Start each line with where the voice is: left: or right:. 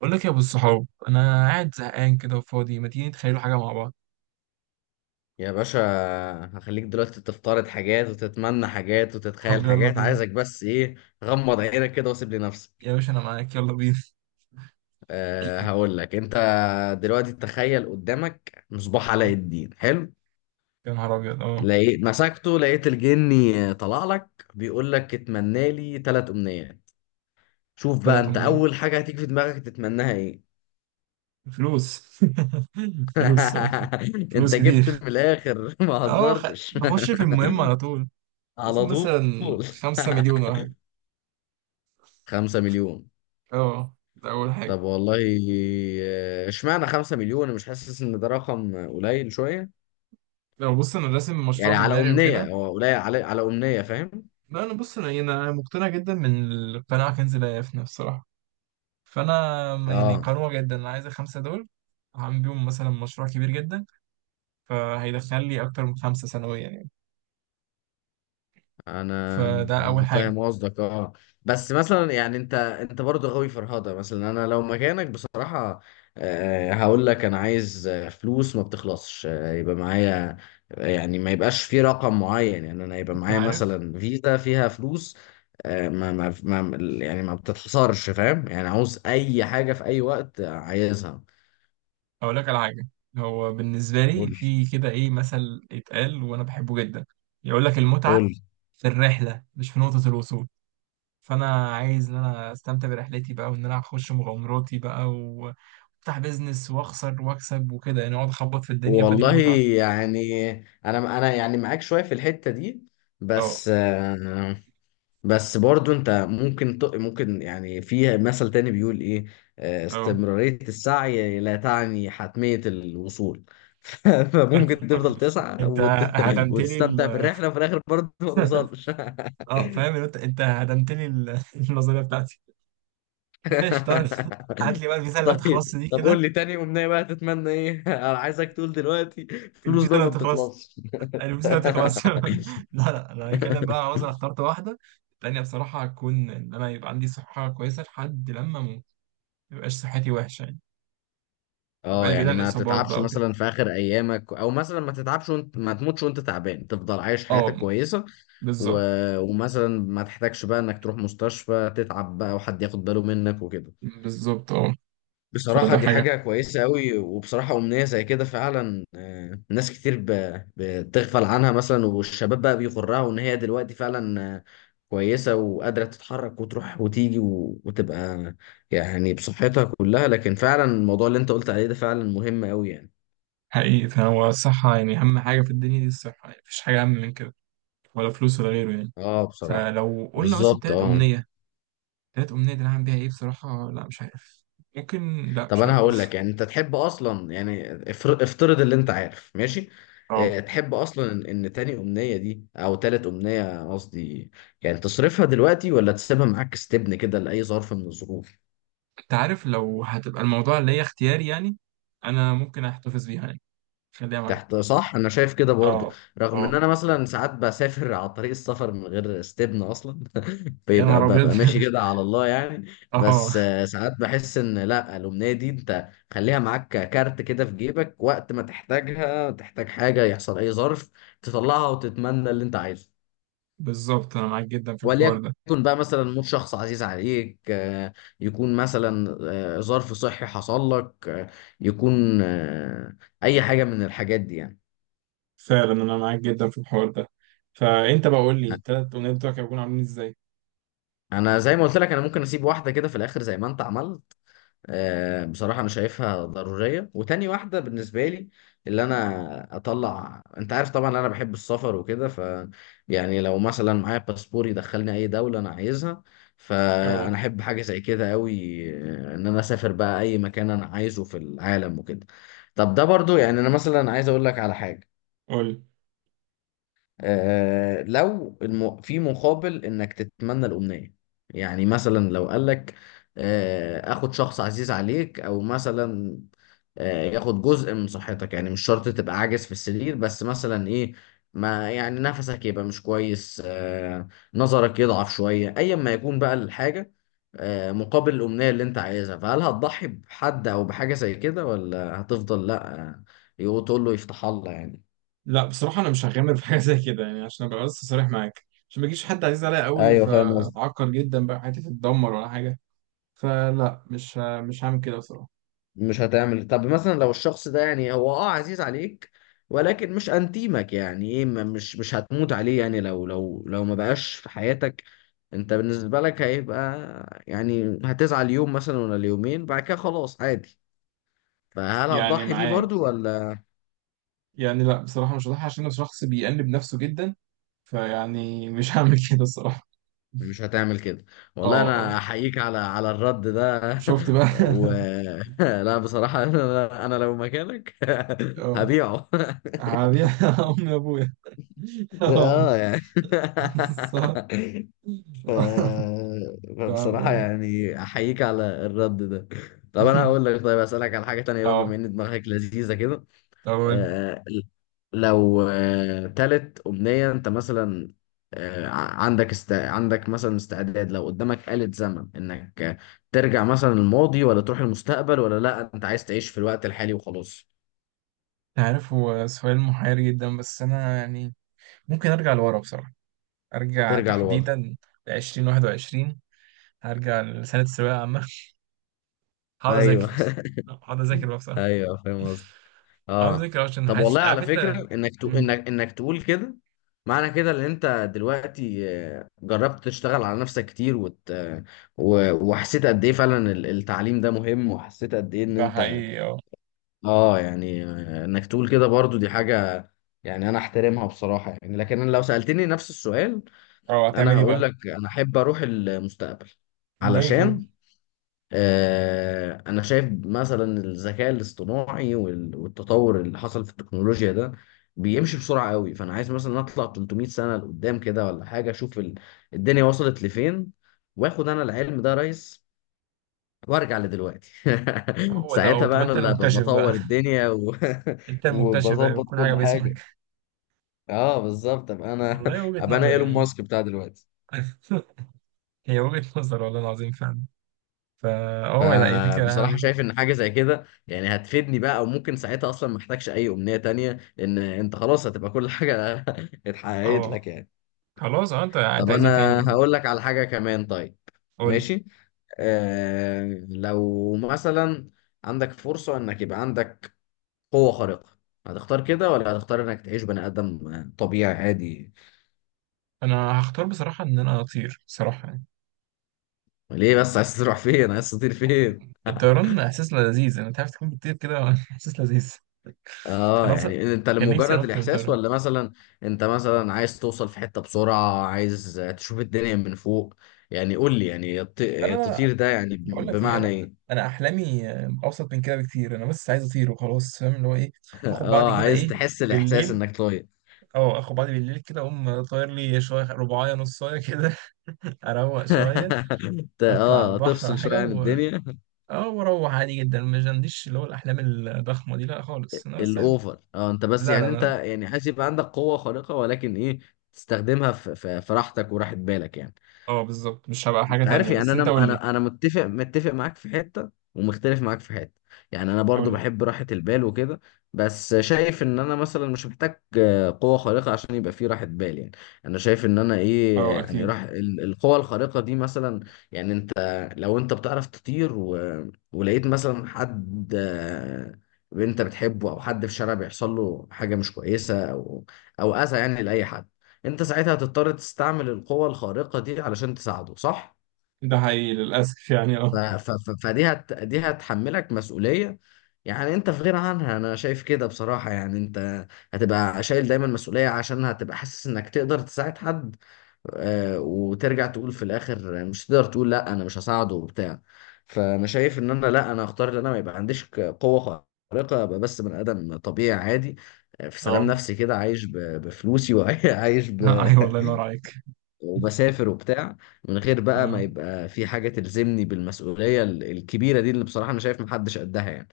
right: بقول لك يا ابو الصحاب، انا قاعد زهقان كده وفاضي. ما تيجي نتخيلوا حاجه مع بعض؟
left: يا باشا، هخليك دلوقتي تفترض حاجات وتتمنى حاجات وتتخيل
right: طب يلا
left: حاجات.
right: بينا.
left: عايزك بس ايه؟ غمض عينك كده وسيب لي نفسك.
right: يا باشا انا معاك، يلا بينا.
left: هقول لك انت دلوقتي تخيل قدامك مصباح
right: آه،
left: علاء الدين. حلو،
right: يا نهار ابيض اه.
left: لقيت مسكته، لقيت الجني طلع لك بيقول لك اتمنى لي ثلاث امنيات. شوف بقى
right: طلعت
left: انت
right: منين؟
left: اول حاجة هتيجي في دماغك تتمناها ايه؟
right: فلوس. فلوس فلوس
left: انت
right: كتير.
left: جبت من الاخر، ما
right: اه
left: هزرتش.
right: نخش في المهم على طول. عايزين
left: على طول.
right: مثلا خمسة مليون ولا حاجه.
left: 5 مليون.
right: اه ده اول حاجه.
left: طب والله. اشمعنى 5 مليون؟ أنا مش حاسس ان ده رقم قليل شوية.
right: لو بص، انا راسم مشروع
left: يعني
right: في
left: على
right: دماغي
left: أمنية،
right: وكده.
left: هو قليل على أمنية، فاهم؟
right: لا انا بص، انا أنا مقتنع جدا من القناعه كنز لا يفنى بصراحه. فانا يعني
left: اه،
right: قنوع جدا، انا عايز الخمسه دول. هعمل بيهم مثلا مشروع كبير جدا، فهيدخل لي اكتر من خمسه سنويا يعني.
left: انا
right: فده اول حاجه.
left: فاهم قصدك، اه. بس مثلا يعني انت برضه غاوي فرهضه. مثلا انا لو مكانك بصراحه، هقول لك انا عايز فلوس ما بتخلصش، يبقى معايا. يعني ما يبقاش في رقم معين. يعني انا يبقى
right: انت
left: معايا
right: عارف،
left: مثلا فيزا فيها فلوس. ما يعني ما بتتحصرش، فاهم؟ يعني عاوز اي حاجه في اي وقت عايزها.
right: اقول لك على حاجه. هو بالنسبه
left: قول
right: لي
left: لي،
right: في كده ايه مثل اتقال وانا بحبه جدا، يقول لك
left: قول
right: المتعه
left: لي.
right: في الرحله مش في نقطه الوصول. فانا عايز ان انا استمتع برحلتي بقى، وان انا اخش مغامراتي بقى وافتح بيزنس واخسر واكسب وكده يعني، اقعد اخبط في الدنيا فدي
left: والله
right: المتعه.
left: يعني انا يعني معاك شويه في الحته دي.
right: اه
left: بس آه، بس برضو انت ممكن ممكن، يعني في مثل تاني بيقول ايه؟
right: اه.
left: استمرارية السعي لا تعني حتمية الوصول. فممكن تفضل تسعى
right: انت هدمت لي.
left: وتستمتع بالرحلة وفي الآخر برضو ما توصلش.
right: اه فاهم إن انت هدمت لي النظريه بتاعتي. ماشي طيب. هات لي بقى الفيزا اللي ما تخلصش
left: طيب
right: دي
left: طب
right: كده.
left: قول لي تاني أمنية بقى تتمنى ايه؟ أنا عايزك تقول دلوقتي فلوس
right: الفيزا
left: بقى
right: اللي
left: ما
right: ما تخلصش،
left: بتخلصش.
right: الفيزا اللي ما تخلصش. لا لا، انا هتكلم بقى، خلاص انا اخترت واحده. التانيه بصراحه هتكون ان انا يبقى عندي صحه كويسه لحد لما اموت. ما يبقاش صحتي وحشه يعني،
left: اه،
right: ابقى بعيد
left: يعني
right: عن
left: ما
right: الاصابات
left: تتعبش
right: بقى وكده.
left: مثلا في اخر ايامك، او مثلا ما تتعبش وانت ما تموتش وانت تعبان، تفضل عايش حياتك
right: اه
left: كويسه. و...
right: بالظبط.
left: ومثلا ما تحتاجش بقى انك تروح مستشفى تتعب بقى، وحد ياخد باله منك وكده.
right: بالظبط اه.
left: بصراحة
right: فده
left: دي
right: حاجه.
left: حاجة كويسة قوي، وبصراحة أمنية زي كده فعلا، ناس كتير بتغفل عنها مثلا، والشباب بقى بيغرها وإن هي دلوقتي فعلا، كويسة وقادرة تتحرك وتروح وتيجي وتبقى يعني بصحتها كلها. لكن فعلا الموضوع اللي أنت قلت عليه ده فعلا مهم قوي يعني.
right: حقيقي، فهو الصحه يعني اهم حاجه في الدنيا دي. الصحه يعني مفيش حاجه اهم من كده، ولا فلوس ولا غيره يعني.
left: اه بصراحة.
right: فلو قلنا مثلا
left: بالظبط
right: تالت
left: اه.
right: أمنية، تالت أمنية دي أنا هعمل بيها إيه بصراحة؟ لا مش عارف. ممكن. لا
left: طب
right: مش
left: انا
right: عارف برضه.
left: هقول لك، يعني انت تحب اصلا، يعني افترض اللي انت عارف، ماشي؟
right: اه.
left: اه، تحب اصلا ان تاني امنية دي او تالت امنية قصدي، يعني تصرفها دلوقتي ولا تسيبها معاك استبن كده لأي ظرف من الظروف؟
right: أنت عارف، لو هتبقى الموضوع اللي هي اختياري يعني، أنا ممكن أحتفظ بيها يعني. خليها معايا.
left: تحت، صح، انا شايف كده برضو.
right: اه
left: رغم ان
right: اه.
left: انا مثلا ساعات بسافر على طريق السفر من غير استبنى اصلا.
right: يا نهار أبيض.
left: ببقى ماشي كده على الله يعني. بس
right: اه
left: ساعات بحس ان لا، الامنيه دي انت خليها معاك كارت كده في جيبك، وقت ما تحتاجها، تحتاج حاجه، يحصل اي ظرف، تطلعها وتتمنى اللي انت عايزه.
right: بالظبط، أنا معاك جدا في الحوار
left: وليكن
right: ده.
left: بقى مثلا موت شخص عزيز عليك، يكون مثلا ظرف صحي حصل لك، يكون اي حاجه من الحاجات دي يعني.
right: فعلا أنا معاك جدا في الحوار ده. فأنت بقى قول لي، التلات أمنيات بتوعك هيكونوا عاملين إزاي؟
left: انا زي ما قلت لك، انا ممكن اسيب واحده كده في الاخر زي ما انت عملت. بصراحه انا شايفها ضروريه. وتاني واحده بالنسبه لي، اللي انا اطلع، انت عارف طبعا انا بحب السفر وكده، ف يعني لو مثلا معايا باسبور يدخلني اي دوله انا عايزها، فانا
right: اه
left: احب حاجه زي كده قوي. ان انا اسافر بقى اي مكان انا عايزه في العالم وكده. طب ده برضو. يعني انا مثلا عايز اقول لك على حاجه.
right: قول.
left: لو في مقابل انك تتمنى الامنيه، يعني مثلا لو قال لك: اخد شخص عزيز عليك، او مثلا ياخد جزء من صحتك. يعني مش شرط تبقى عاجز في السرير، بس مثلا ايه، ما يعني نفسك يبقى مش كويس، نظرك يضعف شويه، ايا ما يكون بقى الحاجه. مقابل الامنيه اللي انت عايزها، فهل هتضحي بحد او بحاجه زي كده، ولا هتفضل لا، تقول له يفتح الله يعني؟
right: لا بصراحة أنا مش هغامر في حاجة زي كده يعني، عشان أبقى بس صريح معاك، عشان ما يجيش حد عزيز عليا قوي
left: ايوه فاهم قصدي.
right: فأتعكر جدا، بقى حياتي تتدمر ولا حاجة. فلا مش هعمل كده بصراحة.
left: مش هتعمل. طب مثلا لو الشخص ده يعني هو عزيز عليك، ولكن مش انتيمك يعني ايه، مش هتموت عليه، يعني لو ما بقاش في حياتك، انت بالنسبة لك هيبقى، يعني هتزعل يوم مثلا ولا اليومين، بعد كده خلاص عادي. فهل
right: يعني
left: هتضحي بيه
right: معاك
left: برضو ولا؟
right: يعني. لا بصراحة، مش هضحي عشان انا شخص بيأنب نفسه جدا. فيعني مش هعمل كده الصراحة.
left: مش هتعمل كده؟
right: اه
left: والله انا
right: اه.
left: احييك على الرد ده.
right: شفت بقى.
left: و لا بصراحة انا لو مكانك
right: اه
left: هبيعه.
right: هبيع امي وابويا. اه
left: اه يعني.
right: صح.
left: ف... فبصراحة
right: فهمتك.
left: يعني أحييك على الرد ده. طب أنا هقول لك، طيب، أسألك على حاجة تانية بقى، بما
right: اه.
left: إن دماغك لذيذة كده.
right: طب قول.
left: آه لو تالت أمنية أنت مثلا، عندك عندك مثلا استعداد، لو قدامك آلة زمن إنك ترجع مثلا الماضي، ولا تروح المستقبل، ولا لأ أنت عايز تعيش في الوقت الحالي وخلاص؟
right: عارف، هو سؤال محير جدا، بس انا يعني ممكن ارجع لورا بصراحة. ارجع
left: ترجع لورا،
right: تحديدا ل 2021، هرجع لسنة الثانوية العامة. هقعد اذاكر،
left: أيوه.
right: هقعد اذاكر بقى بصراحه.
left: أيوه فاهم قصدي،
right: هقعد
left: اه.
right: اذاكر عشان
left: طب
right: حاسس،
left: والله،
right: عارف
left: على
right: انت.
left: فكرة انك
right: مم.
left: انك تقول كده، معنى كده ان انت دلوقتي جربت تشتغل على نفسك كتير وحسيت قد ايه فعلا التعليم ده مهم، وحسيت قد ايه ان
right: ده
left: انت
right: حقيقي اه.
left: اه. يعني انك تقول كده برضو دي حاجة، يعني انا احترمها بصراحة. يعني لكن انا لو سألتني نفس السؤال،
right: اه
left: انا
right: هتعمل ايه
left: هقول
right: بقى؟
left: لك انا احب اروح المستقبل.
right: ليه كده؟
left: علشان أنا شايف مثلا الذكاء الاصطناعي والتطور اللي حصل في التكنولوجيا ده بيمشي بسرعة قوي، فأنا عايز مثلا أطلع 300 سنة لقدام كده ولا حاجة، أشوف الدنيا وصلت لفين، وآخد أنا العلم ده يا ريس، وأرجع لدلوقتي.
right: هو ده هو.
left: ساعتها
right: طب
left: بقى أنا
right: انت
left: اللي هبقى
right: المكتشف بقى.
left: بطور الدنيا
right: انت المكتشف بقى،
left: وبظبط
right: كل
left: كل
right: حاجه
left: حاجة.
right: باسمك.
left: أه بالظبط، أبقى أنا
right: والله وجهه
left: أبقى أنا
right: نظر
left: إيلون
right: يعني.
left: ماسك بتاع دلوقتي.
right: هي وجهه نظر والله العظيم فعلا. فا اه لا، هي فكره حلوه
left: فبصراحة
right: جدا.
left: شايف ان حاجة زي كده يعني هتفيدني بقى، او ممكن ساعتها اصلا ما احتاجش اي امنية تانية، لان انت خلاص هتبقى كل حاجة اتحققت
right: اه
left: لك يعني.
right: خلاص. اه، انت
left: طب
right: عايز ايه تاني
left: انا
right: يعني؟
left: هقول لك على حاجة كمان، طيب،
right: قول لي.
left: ماشي. لو مثلا عندك فرصة انك يبقى عندك قوة خارقة، هتختار كده ولا هتختار انك تعيش بني ادم طبيعي عادي؟
right: انا هختار بصراحه ان انا اطير بصراحه يعني.
left: ليه بس؟ عايز تروح فين؟ عايز تطير فين؟
right: الطيران احساس لذيذ. انا تعرف تكون بتطير كده احساس لذيذ.
left: اه
right: انا اصلا
left: يعني انت
right: كان نفسي
left: لمجرد
right: انط من
left: الاحساس،
right: طيران.
left: ولا مثلا انت مثلا عايز توصل في حتة بسرعة، عايز تشوف الدنيا من فوق؟ يعني قول لي، يعني
right: انا
left: التطير ده يعني
right: بقول لك ايه،
left: بمعنى
right: انا
left: ايه؟
right: انا احلامي اوسط من كده بكتير. انا بس عايز اطير وخلاص، فاهم اللي هو ايه. اخد بعضي
left: اه،
right: كده
left: عايز
right: ايه،
left: تحس الاحساس
right: بالليل.
left: انك طاير.
right: اه اخد بعضي بالليل كده، اقوم طاير لي شويه رباعيه نصايه كده. اروق شويه، اطلع على
left: اه،
right: البحر ولا
left: تفصل
right: حاجه
left: شوية عن الدنيا.
right: اه واروح عادي جدا. مش عنديش اللي هو الاحلام الضخمه دي، لا خالص. انا بس عايز.
left: الاوفر. اه انت بس،
right: لا لا
left: يعني انت
right: لا.
left: يعني عايز يبقى عندك قوة خارقة، ولكن ايه، تستخدمها في راحتك وراحة بالك يعني.
right: اه بالظبط، مش هبقى حاجه
left: انت عارف
right: تانية.
left: يعني
right: بس
left: انا
right: انت قول لي.
left: انا انا متفق معاك في حته، ومختلف معاك في حته. يعني انا
right: قول
left: برضو
right: لي.
left: بحب راحه البال وكده. بس شايف ان انا مثلا مش محتاج قوه خارقه عشان يبقى في راحه بال يعني. انا شايف ان انا ايه،
right: اه
left: يعني
right: اكيد.
left: راح القوه الخارقه دي مثلا، يعني انت، لو انت بتعرف تطير ولقيت مثلا حد انت بتحبه، او حد في الشارع بيحصل له حاجه مش كويسه او اذى يعني لاي حد، انت ساعتها هتضطر تستعمل القوة الخارقة دي علشان تساعده، صح؟
right: ده حقيقي للاسف يعني
left: ف-
right: اه.
left: ف- ف- فدي هت دي هتحملك مسؤولية. يعني انت في غنى عنها، انا شايف كده بصراحة، يعني انت هتبقى شايل دايما مسؤولية، عشان هتبقى حاسس انك تقدر تساعد حد، وترجع تقول في الاخر مش تقدر، تقول لا انا مش هساعده وبتاع. فانا شايف ان انا لا، انا اختار ان انا ما يبقى عنديش قوة خارقة، ابقى بس بني ادم طبيعي عادي، في سلام
right: اه.
left: نفسي كده، عايش بفلوسي وعايش
right: ايوه الله ينور عليك.
left: وبسافر وبتاع، من غير بقى ما
right: اه
left: يبقى في حاجة تلزمني بالمسؤولية الكبيرة دي، اللي بصراحة أنا شايف محدش قدها يعني.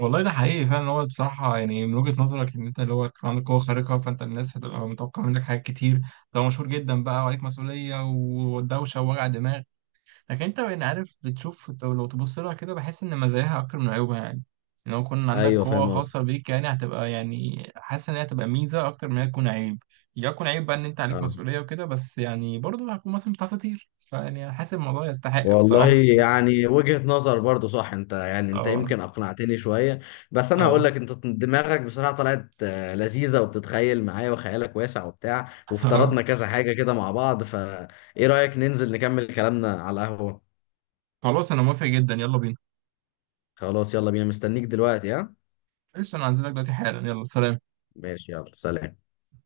right: والله ده حقيقي فعلا. هو بصراحة يعني من وجهة نظرك إن أنت اللي هو يكون عندك قوة خارقة، فأنت الناس هتبقى متوقعة منك حاجات كتير. لو مشهور جدا بقى، وعليك مسؤولية ودوشة ووجع دماغ. لكن انت يعني عارف، بتشوف لو تبص لها كده بحس ان مزاياها اكتر من عيوبها يعني. ان لو كان عندك
left: أيوه
right: قوة
left: فاهم قصدي.
right: خاصة بيك، يعني هتبقى يعني حاسس ان هي هتبقى ميزة اكتر من هي تكون عيب. يكون عيب بقى ان انت عليك
left: أه
right: مسؤولية وكده، بس يعني برضه هتكون مثلا بتعرف تطير، فيعني أنا حاسس الموضوع يستحق
left: والله
right: بصراحة.
left: يعني وجهة نظر برضو صح. أنت يعني أنت
right: اه
left: يمكن أقنعتني شوية. بس أنا
right: اه.
left: هقول لك، أنت دماغك بصراحة طلعت لذيذة، وبتتخيل معايا وخيالك واسع وبتاع،
right: اه
left: وافترضنا كذا حاجة كده مع بعض. فإيه رأيك ننزل نكمل كلامنا على القهوة؟
right: خلاص انا موافق جدا، يلا بينا.
left: خلاص، يلا بينا، مستنيك دلوقتي، ها.
right: قشطة، انا هنزلك دلوقتي حالا، يلا سلام.
left: ماشي، يلا سلام.